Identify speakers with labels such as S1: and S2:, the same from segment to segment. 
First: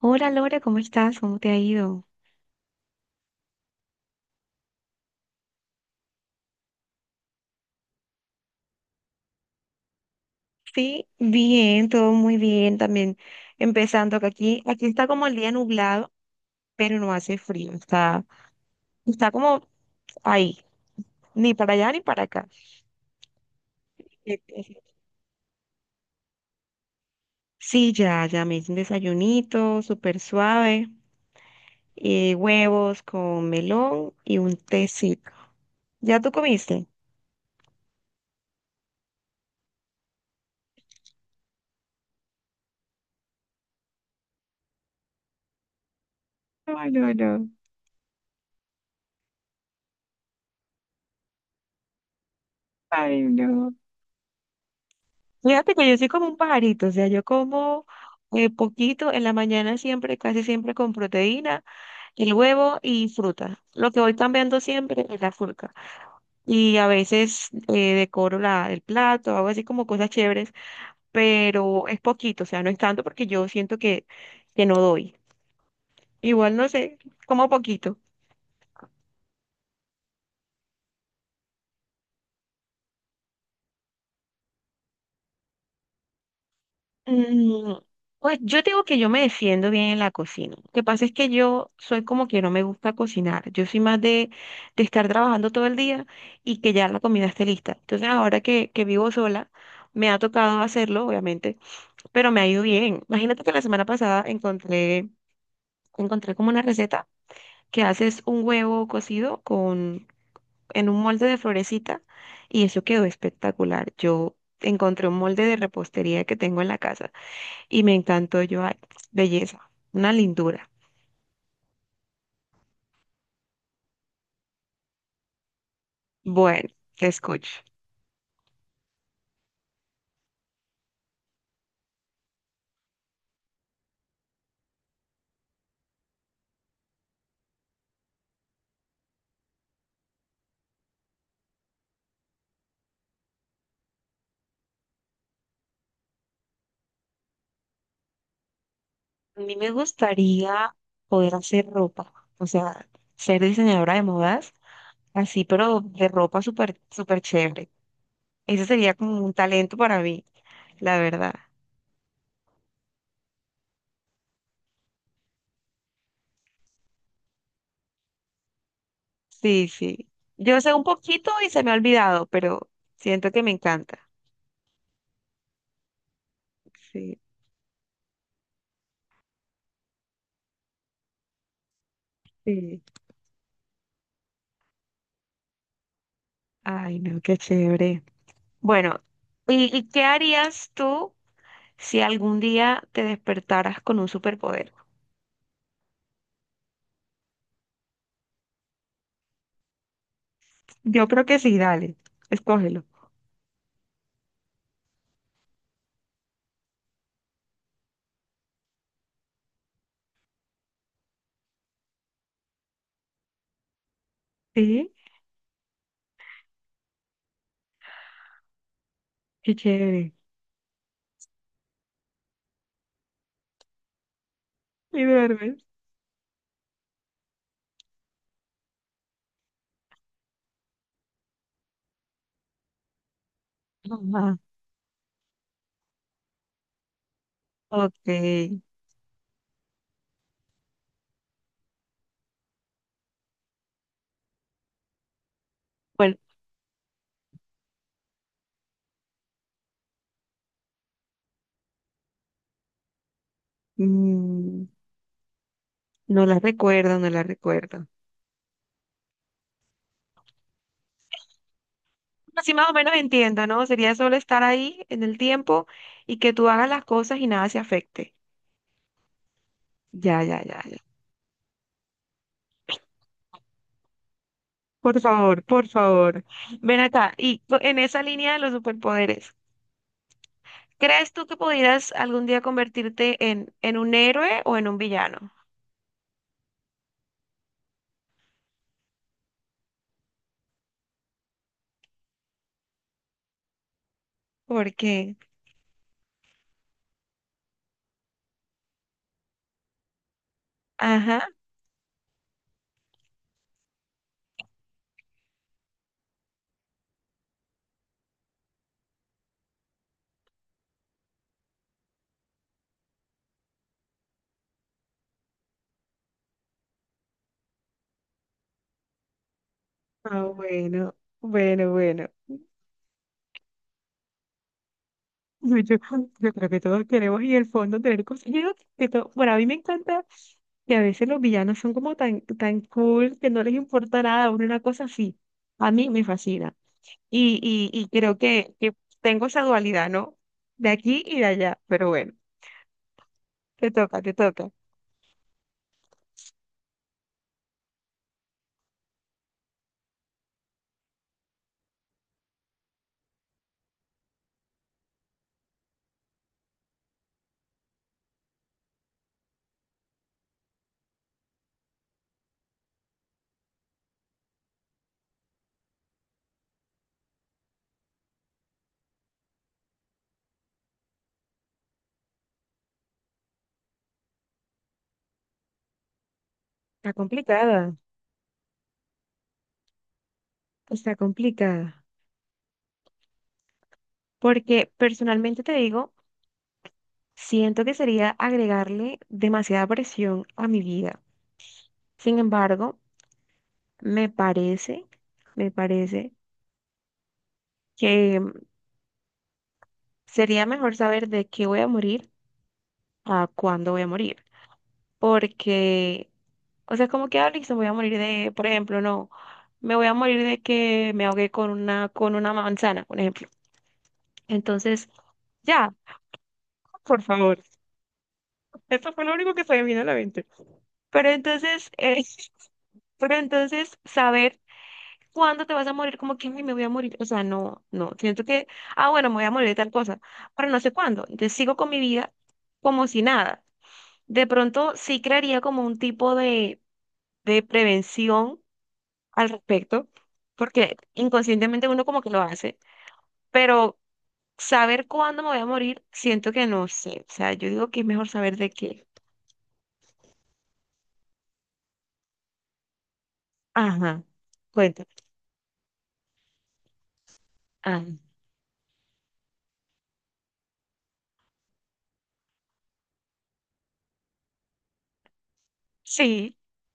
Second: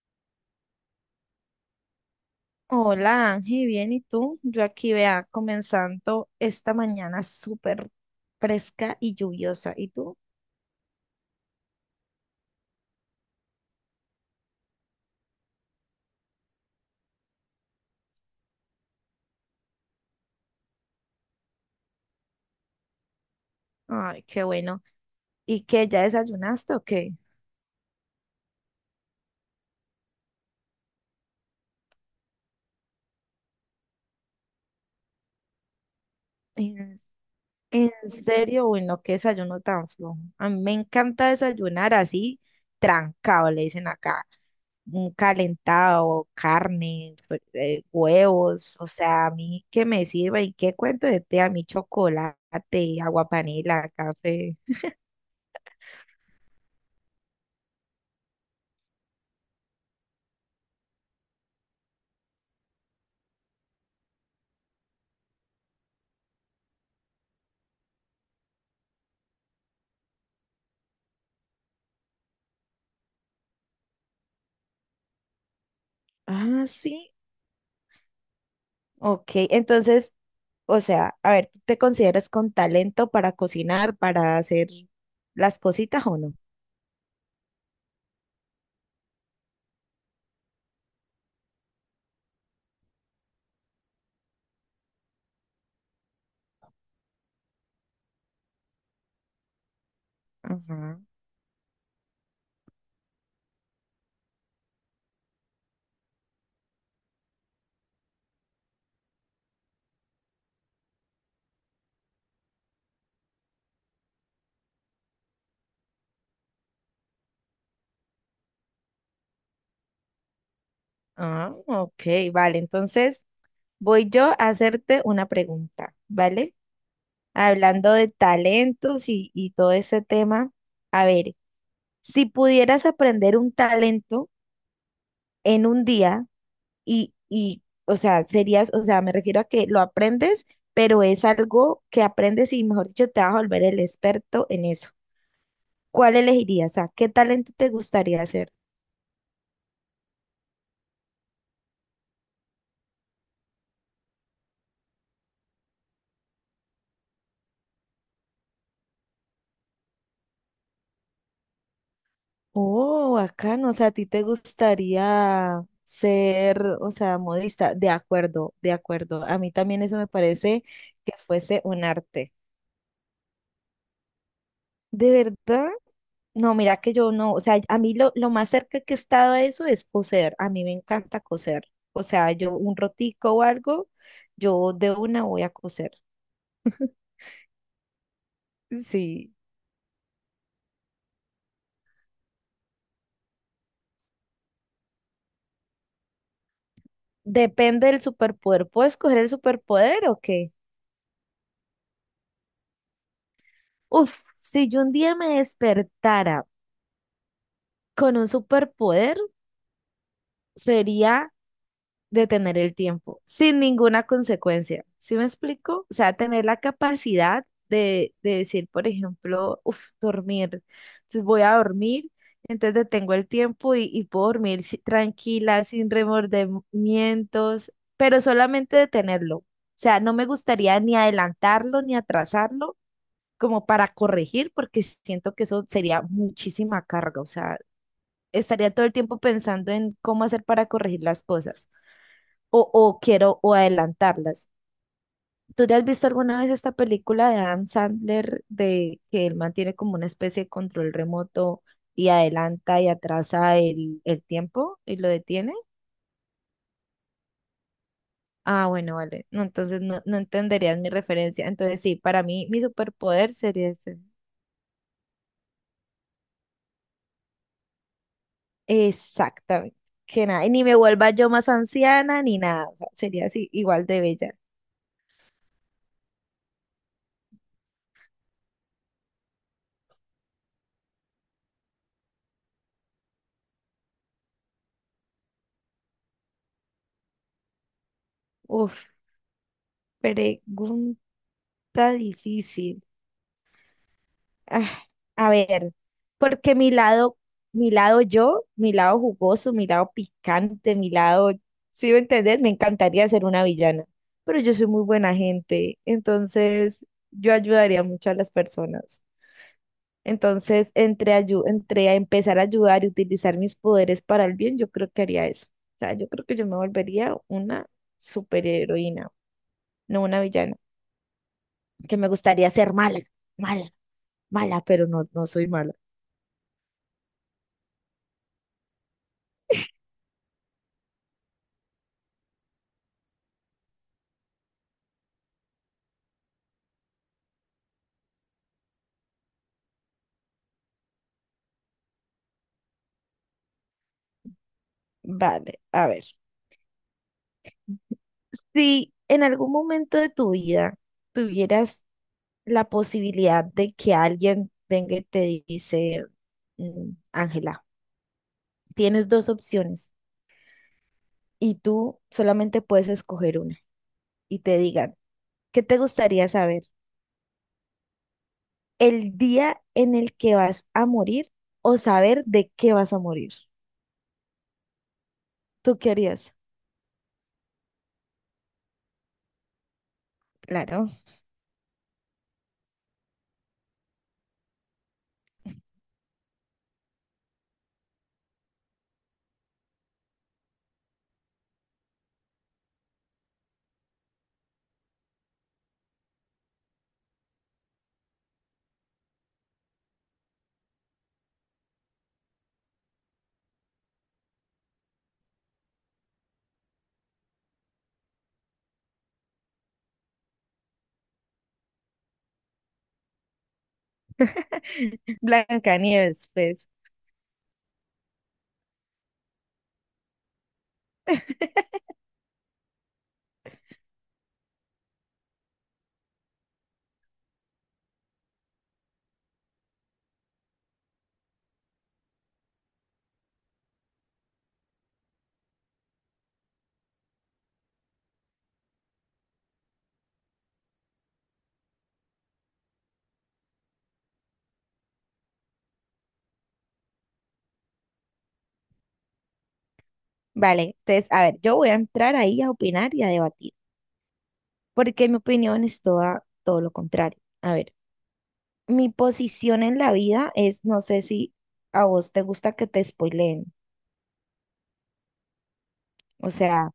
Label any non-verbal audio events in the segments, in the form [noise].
S1: Hola Lore, ¿cómo estás? ¿Cómo te ha ido?
S2: Hola Ángel, bien, ¿y tú? Yo aquí vea, comenzando esta mañana súper fresca y lluviosa. ¿Y tú?
S1: Sí, bien, todo muy bien también. Empezando que aquí está como el día nublado, pero no hace frío, está como ahí, ni para allá ni para acá.
S2: Ay,
S1: Eh,
S2: qué
S1: eh,
S2: bueno. ¿Y qué ya desayunaste o qué?
S1: Sí, ya me hice un desayunito súper suave, huevos con melón y un tecito. ¿Ya tú comiste?
S2: En, en serio, bueno, qué desayuno tan flojo. A mí me encanta desayunar así, trancado, le dicen acá. Un calentado,
S1: Ay, no,
S2: carne,
S1: no.
S2: huevos, o sea, a mí que me sirva y qué cuento de té, a mí chocolate,
S1: Ay,
S2: agua
S1: no.
S2: panela, café.
S1: Fíjate que yo soy como un pajarito, o sea, yo como poquito en la mañana siempre, casi siempre con proteína. El huevo y fruta. Lo que voy cambiando siempre es la fruta. Y a veces decoro el plato, hago así como cosas chéveres, pero es poquito, o sea, no es tanto porque yo siento que no doy. Igual
S2: Ah,
S1: no sé,
S2: sí.
S1: como poquito.
S2: Ok, entonces, o sea, a ver, ¿tú te consideras con talento para cocinar, para hacer las cositas o no?
S1: Mm. Pues yo digo que yo me defiendo bien en la cocina. Lo que pasa es que yo soy como que no me gusta cocinar. Yo soy más de estar trabajando todo el día y que ya la comida esté lista. Entonces ahora que vivo sola, me ha tocado
S2: Ajá.
S1: hacerlo, obviamente, pero me ha ido bien. Imagínate que la semana pasada encontré como una receta que haces un huevo cocido con, en un molde de florecita y eso quedó espectacular. Yo encontré un molde de repostería que tengo en la casa y me encantó. Yo, ay, belleza, una lindura.
S2: Ah, ok, vale. Entonces, voy yo a hacerte una pregunta, ¿vale?
S1: Bueno, te escucho.
S2: Hablando de talentos y todo ese tema, a ver, si pudieras aprender un talento en un día o sea, serías, o sea, me refiero a que lo aprendes, pero es algo que aprendes y, mejor dicho, te vas a volver el experto en eso. ¿Cuál elegirías? O sea, ¿qué talento te gustaría ser?
S1: A mí me gustaría poder hacer ropa, o sea, ser diseñadora de modas, así, pero de ropa súper, súper chévere. Ese sería como un talento para mí, la verdad.
S2: Oh, acá no, o sea, ¿a ti te gustaría ser, o sea, modista? De acuerdo, de acuerdo. A mí
S1: Sí,
S2: también eso me
S1: sí. Yo
S2: parece
S1: sé un
S2: que
S1: poquito y
S2: fuese
S1: se me ha
S2: un
S1: olvidado,
S2: arte.
S1: pero siento que me encanta.
S2: ¿De verdad? No, mira que yo
S1: Sí,
S2: no, o sea, a mí lo más cerca que he estado a eso es coser. A mí me encanta coser. O sea, yo un
S1: sí.
S2: rotico o algo, yo de una voy a coser. [laughs]
S1: Ay, no, qué chévere. Bueno,
S2: Sí.
S1: y qué harías tú si algún día te despertaras con un superpoder?
S2: Depende del superpoder. ¿Puedo escoger el superpoder o qué?
S1: Yo creo que sí, dale, escógelo.
S2: Uf, si yo un día me despertara con un superpoder, sería detener el tiempo, sin ninguna consecuencia.
S1: Sí,
S2: ¿Sí me explico? O sea, tener la capacidad de decir, por
S1: qué
S2: ejemplo, uf,
S1: chévere.
S2: dormir. Entonces voy a dormir, entonces detengo el tiempo y puedo dormir
S1: Y duermes.
S2: tranquila, sin remordimientos, pero solamente detenerlo. O sea, no me gustaría ni adelantarlo ni atrasarlo como para
S1: Ajá.
S2: corregir, porque siento que eso sería muchísima carga, o sea,
S1: Ok.
S2: estaría todo el tiempo pensando en cómo hacer para corregir las cosas o quiero o adelantarlas. ¿Tú te has visto
S1: Bueno,
S2: alguna vez esta película de Adam Sandler de que él mantiene como una especie de control remoto y adelanta y atrasa el
S1: mm,
S2: tiempo y lo detiene?
S1: no la recuerdo, no la recuerdo.
S2: Ah, bueno, vale. No, entonces no, no entenderías mi referencia. Entonces sí, para mí
S1: Así
S2: mi
S1: más o menos
S2: superpoder
S1: entiendo, ¿no?
S2: sería
S1: Sería
S2: ese.
S1: solo estar ahí en el tiempo y que tú hagas las cosas y nada se afecte.
S2: Exactamente.
S1: Ya,
S2: Que
S1: ya,
S2: nada, y
S1: ya,
S2: ni me
S1: ya.
S2: vuelva yo más anciana ni nada. O sea, sería así, igual de bella.
S1: Por favor, por favor. Ven acá. Y co- en esa línea de los superpoderes, ¿crees tú que pudieras algún día convertirte en un héroe o en un villano?
S2: Uf, pregunta difícil. Ah,
S1: ¿Por qué?
S2: a ver, porque mi lado yo, mi lado jugoso, mi lado picante, mi
S1: Ajá.
S2: lado, si me entendés, me encantaría ser una villana. Pero yo soy muy buena gente, entonces yo ayudaría mucho a las personas. Entonces, entre a empezar a ayudar y utilizar mis poderes para el bien, yo creo que haría eso. O sea, yo creo que yo me volvería una superheroína, no una
S1: Ah,
S2: villana,
S1: bueno, bueno,
S2: que
S1: bueno.
S2: me gustaría ser mala, mala, mala, pero no, no soy
S1: Yo,
S2: mala.
S1: yo- yo creo que todos queremos en el fondo tener consejeros. Que todo, bueno, a mí me encanta que a veces los villanos son como tan, tan cool que no les importa nada, uno una cosa así. A mí me fascina. Y creo que tengo esa dualidad, ¿no? De aquí y de allá. Pero bueno, te toca, te toca.
S2: Vale, a ver. Si en algún momento de tu vida tuvieras la posibilidad de que alguien venga y te dice, Ángela, tienes dos opciones y tú solamente puedes escoger una y te digan, ¿qué te gustaría saber? ¿El día en el que vas a morir o saber de qué vas a morir? ¿Tú qué harías?
S1: Está complicada,
S2: Claro.
S1: está complicada. Porque personalmente te digo, siento que sería agregarle demasiada presión a mi vida. Sin embargo, me parece... Me parece que sería mejor saber de qué voy a morir a cuándo voy a morir. Porque, o sea, como que, ah, listo, voy a morir de, por ejemplo, no, me voy a morir de que me ahogué con una manzana, por ejemplo. Entonces,
S2: [laughs]
S1: ya,
S2: Blancanieves, pues.
S1: por favor. Esto fue lo único que se me vino a la mente. Pero entonces, [laughs] pero entonces, saber cuándo te vas a morir, como que "Ay, me voy a morir. O sea, no, no. Siento que, ah, bueno, me voy a morir de tal cosa, pero no sé cuándo. Entonces sigo con mi vida como si nada. De pronto sí crearía como un tipo de prevención al respecto, porque inconscientemente uno como que lo hace, pero saber cuándo me voy a morir, siento que no sé. O sea, yo digo que es mejor saber de qué.
S2: Vale, entonces, a ver, yo voy a entrar ahí a opinar y a debatir,
S1: Ajá, cuéntame.
S2: porque mi opinión es toda, todo lo contrario. A ver,
S1: Ah,
S2: mi posición en la vida es, no sé si a vos te gusta que te spoileen, o
S1: sí,
S2: sea...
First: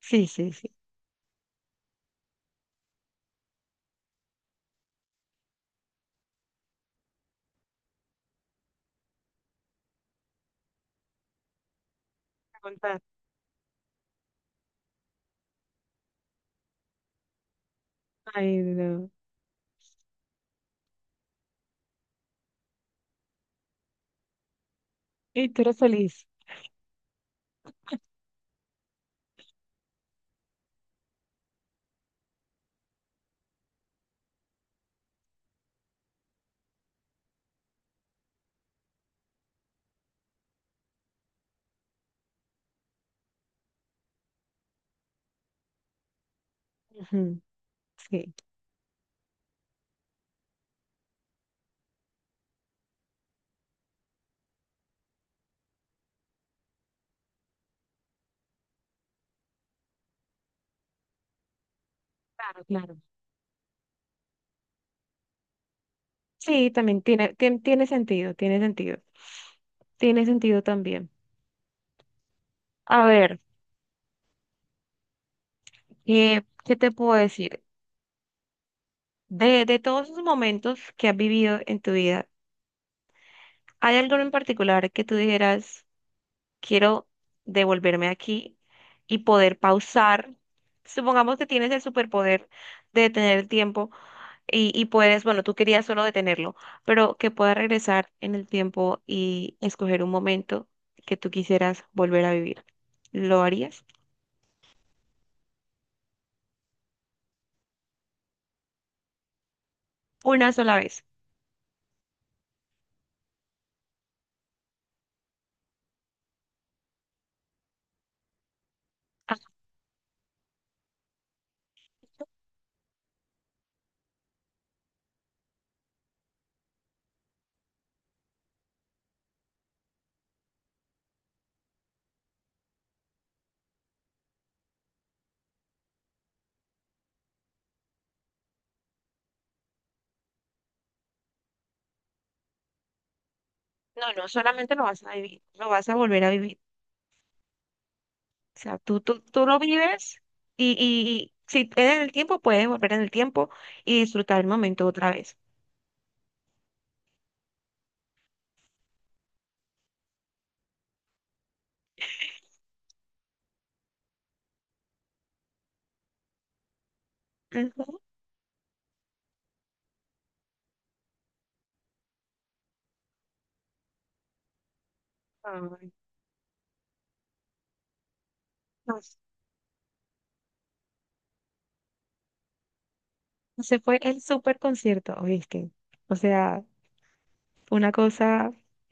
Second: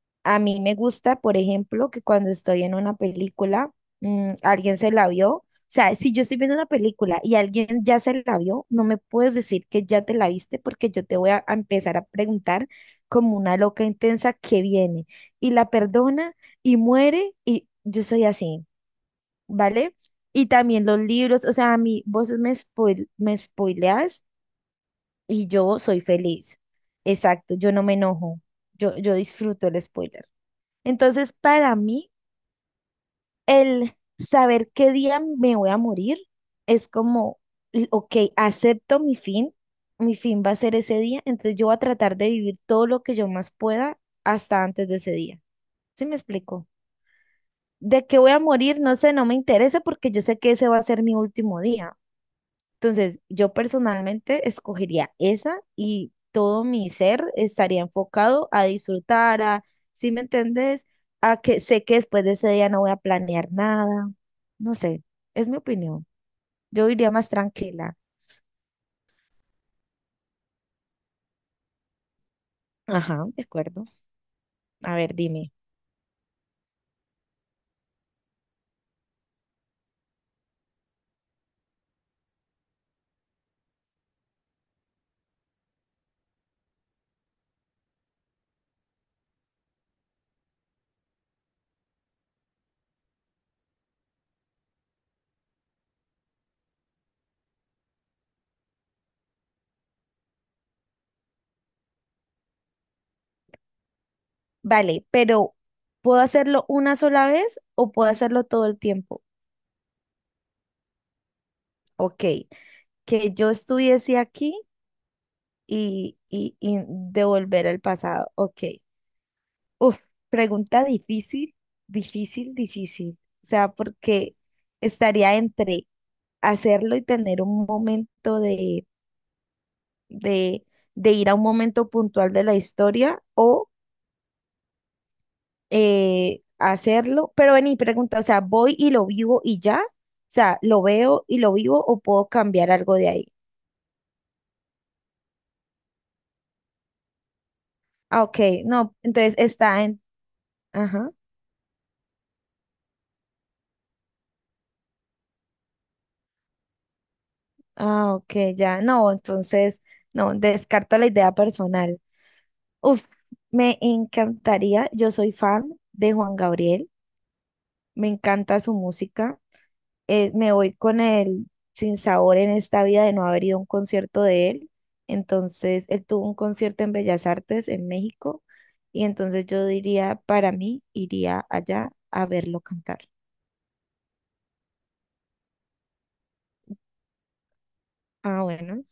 S1: sí,
S2: A
S1: sí,
S2: mí
S1: sí.
S2: me gusta, por ejemplo, que cuando estoy en una película, alguien se la vio. O sea, si yo estoy viendo una película y alguien ya se la vio, no me puedes decir que ya te la viste porque yo te voy a empezar a preguntar
S1: Contar.
S2: como una loca intensa que viene y la perdona y muere y yo soy
S1: Ay,
S2: así,
S1: no.
S2: ¿vale? Y también los libros, o sea, a mí vos me, spoil, me spoileas y
S1: Y tú eres
S2: yo soy
S1: feliz.
S2: feliz. Exacto, yo no me enojo, yo disfruto el spoiler. Entonces, para mí, el saber qué día me voy a morir es como, ok, acepto mi fin va a ser ese día, entonces yo voy a tratar de vivir todo lo que yo más pueda hasta antes de ese día. ¿Sí me explico?
S1: Ujú.
S2: De qué voy
S1: Sí,
S2: a morir, no sé, no me interesa porque yo sé que ese va a ser mi último día. Entonces, yo personalmente escogería esa y todo mi ser estaría enfocado a disfrutar, a, ¿si me entendés? A que sé que después de ese
S1: claro,
S2: día no voy
S1: claro.
S2: a planear nada. No sé, es mi opinión.
S1: Sí,
S2: Yo
S1: también
S2: iría más
S1: tiene
S2: tranquila.
S1: sentido, tiene sentido. Tiene sentido también. A
S2: Ajá,
S1: ver,
S2: de acuerdo. A ver, dime.
S1: ¿qué, qué te puedo decir? De todos esos momentos que has vivido en tu vida, ¿hay algo en particular que tú dijeras, quiero devolverme aquí y poder pausar? Supongamos que tienes el superpoder de detener el tiempo y puedes, bueno, tú querías solo detenerlo, pero que puedas regresar en el tiempo y escoger un momento que tú quisieras volver a vivir. ¿Lo harías?
S2: Vale, pero ¿puedo hacerlo una sola vez o puedo hacerlo todo el tiempo?
S1: Una sola vez.
S2: Ok, que yo estuviese aquí y devolver el pasado. Ok.
S1: Ah,
S2: Uf, pregunta difícil, difícil, difícil. O sea, porque estaría entre hacerlo y tener un momento de, de ir a un momento puntual de la historia o hacerlo. Pero vení, pregunta, o sea, ¿voy y lo vivo y ya? O sea, ¿lo veo y lo vivo o puedo cambiar algo de ahí?
S1: no, no, solamente lo vas a vivir, lo vas a volver a vivir.
S2: Ah, ok,
S1: O sea,
S2: no, entonces
S1: tú lo
S2: está en...
S1: vives
S2: Ajá,
S1: y si eres en el tiempo, puedes volver en el tiempo y disfrutar el momento otra vez.
S2: ah, ok, ya, no, entonces, no, descarto la idea personal. Uf, me encantaría. Yo soy fan de Juan Gabriel.
S1: Ujú.
S2: Me encanta su música. Me voy con el sinsabor en esta vida de no haber ido a un concierto de él. Entonces,
S1: Ay,
S2: él tuvo un concierto en Bellas Artes en México.
S1: no,
S2: Y entonces yo diría, para mí, iría allá a verlo cantar.
S1: se fue el super concierto, ¿viste? O sea, una
S2: Ah,
S1: cosa
S2: bueno.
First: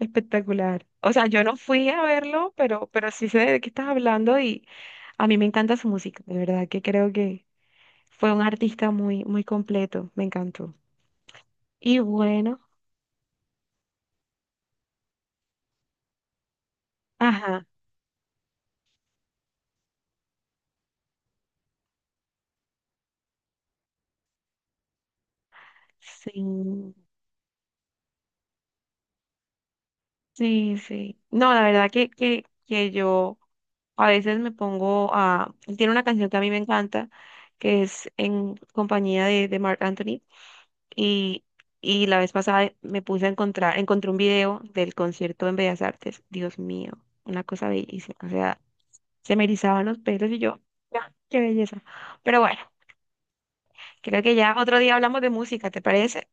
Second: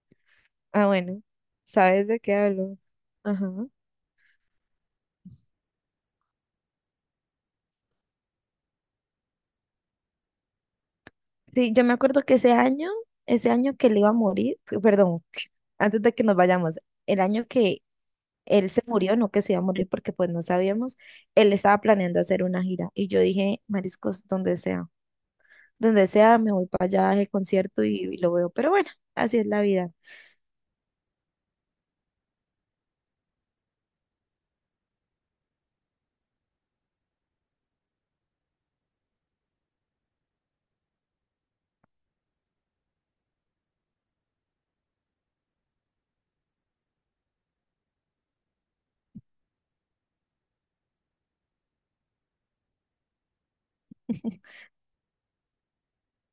S1: espectacular.
S2: Ah,
S1: O
S2: bueno.
S1: sea, yo no fui a
S2: ¿Sabes de qué
S1: verlo,
S2: hablo?
S1: pero sí sé de
S2: Ajá.
S1: qué estás hablando y a mí me encanta su música, de verdad que creo que fue un artista muy, muy completo, me encantó.
S2: Sí, yo me
S1: Y
S2: acuerdo que
S1: bueno,
S2: ese año que él iba a morir, que- perdón, que- antes de que nos vayamos, el año
S1: ajá,
S2: que él se murió, no que se iba a morir porque pues no sabíamos, él estaba planeando hacer una gira y yo dije, mariscos, donde sea, me voy para
S1: sí.
S2: allá a concierto y lo veo, pero bueno, así es la vida.
S1: Sí, sí. No, la verdad que yo a veces me pongo a... Él tiene una canción que a mí me encanta, que es en compañía de Marc Anthony. Y, y la vez pasada me puse a encontré un video del concierto en Bellas Artes. Dios mío, una cosa bellísima. O sea, se me erizaban los pelos y yo, ya, qué belleza. Pero bueno, creo que ya
S2: [laughs]
S1: otro día hablamos de música, ¿te parece?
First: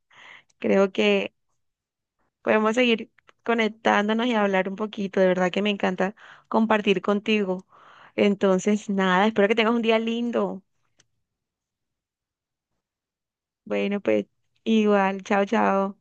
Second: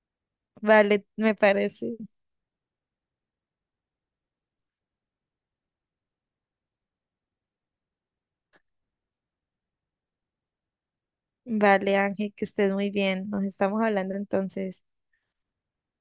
S1: Creo
S2: Vale,
S1: que...
S2: me parece.
S1: Podemos seguir conectándonos y hablar un poquito. De verdad que me encanta compartir contigo. Entonces, nada, espero que tengas un día lindo.
S2: Vale, Ángel, que estés muy bien. Nos estamos
S1: Bueno,
S2: hablando
S1: pues
S2: entonces.
S1: igual, chao, chao.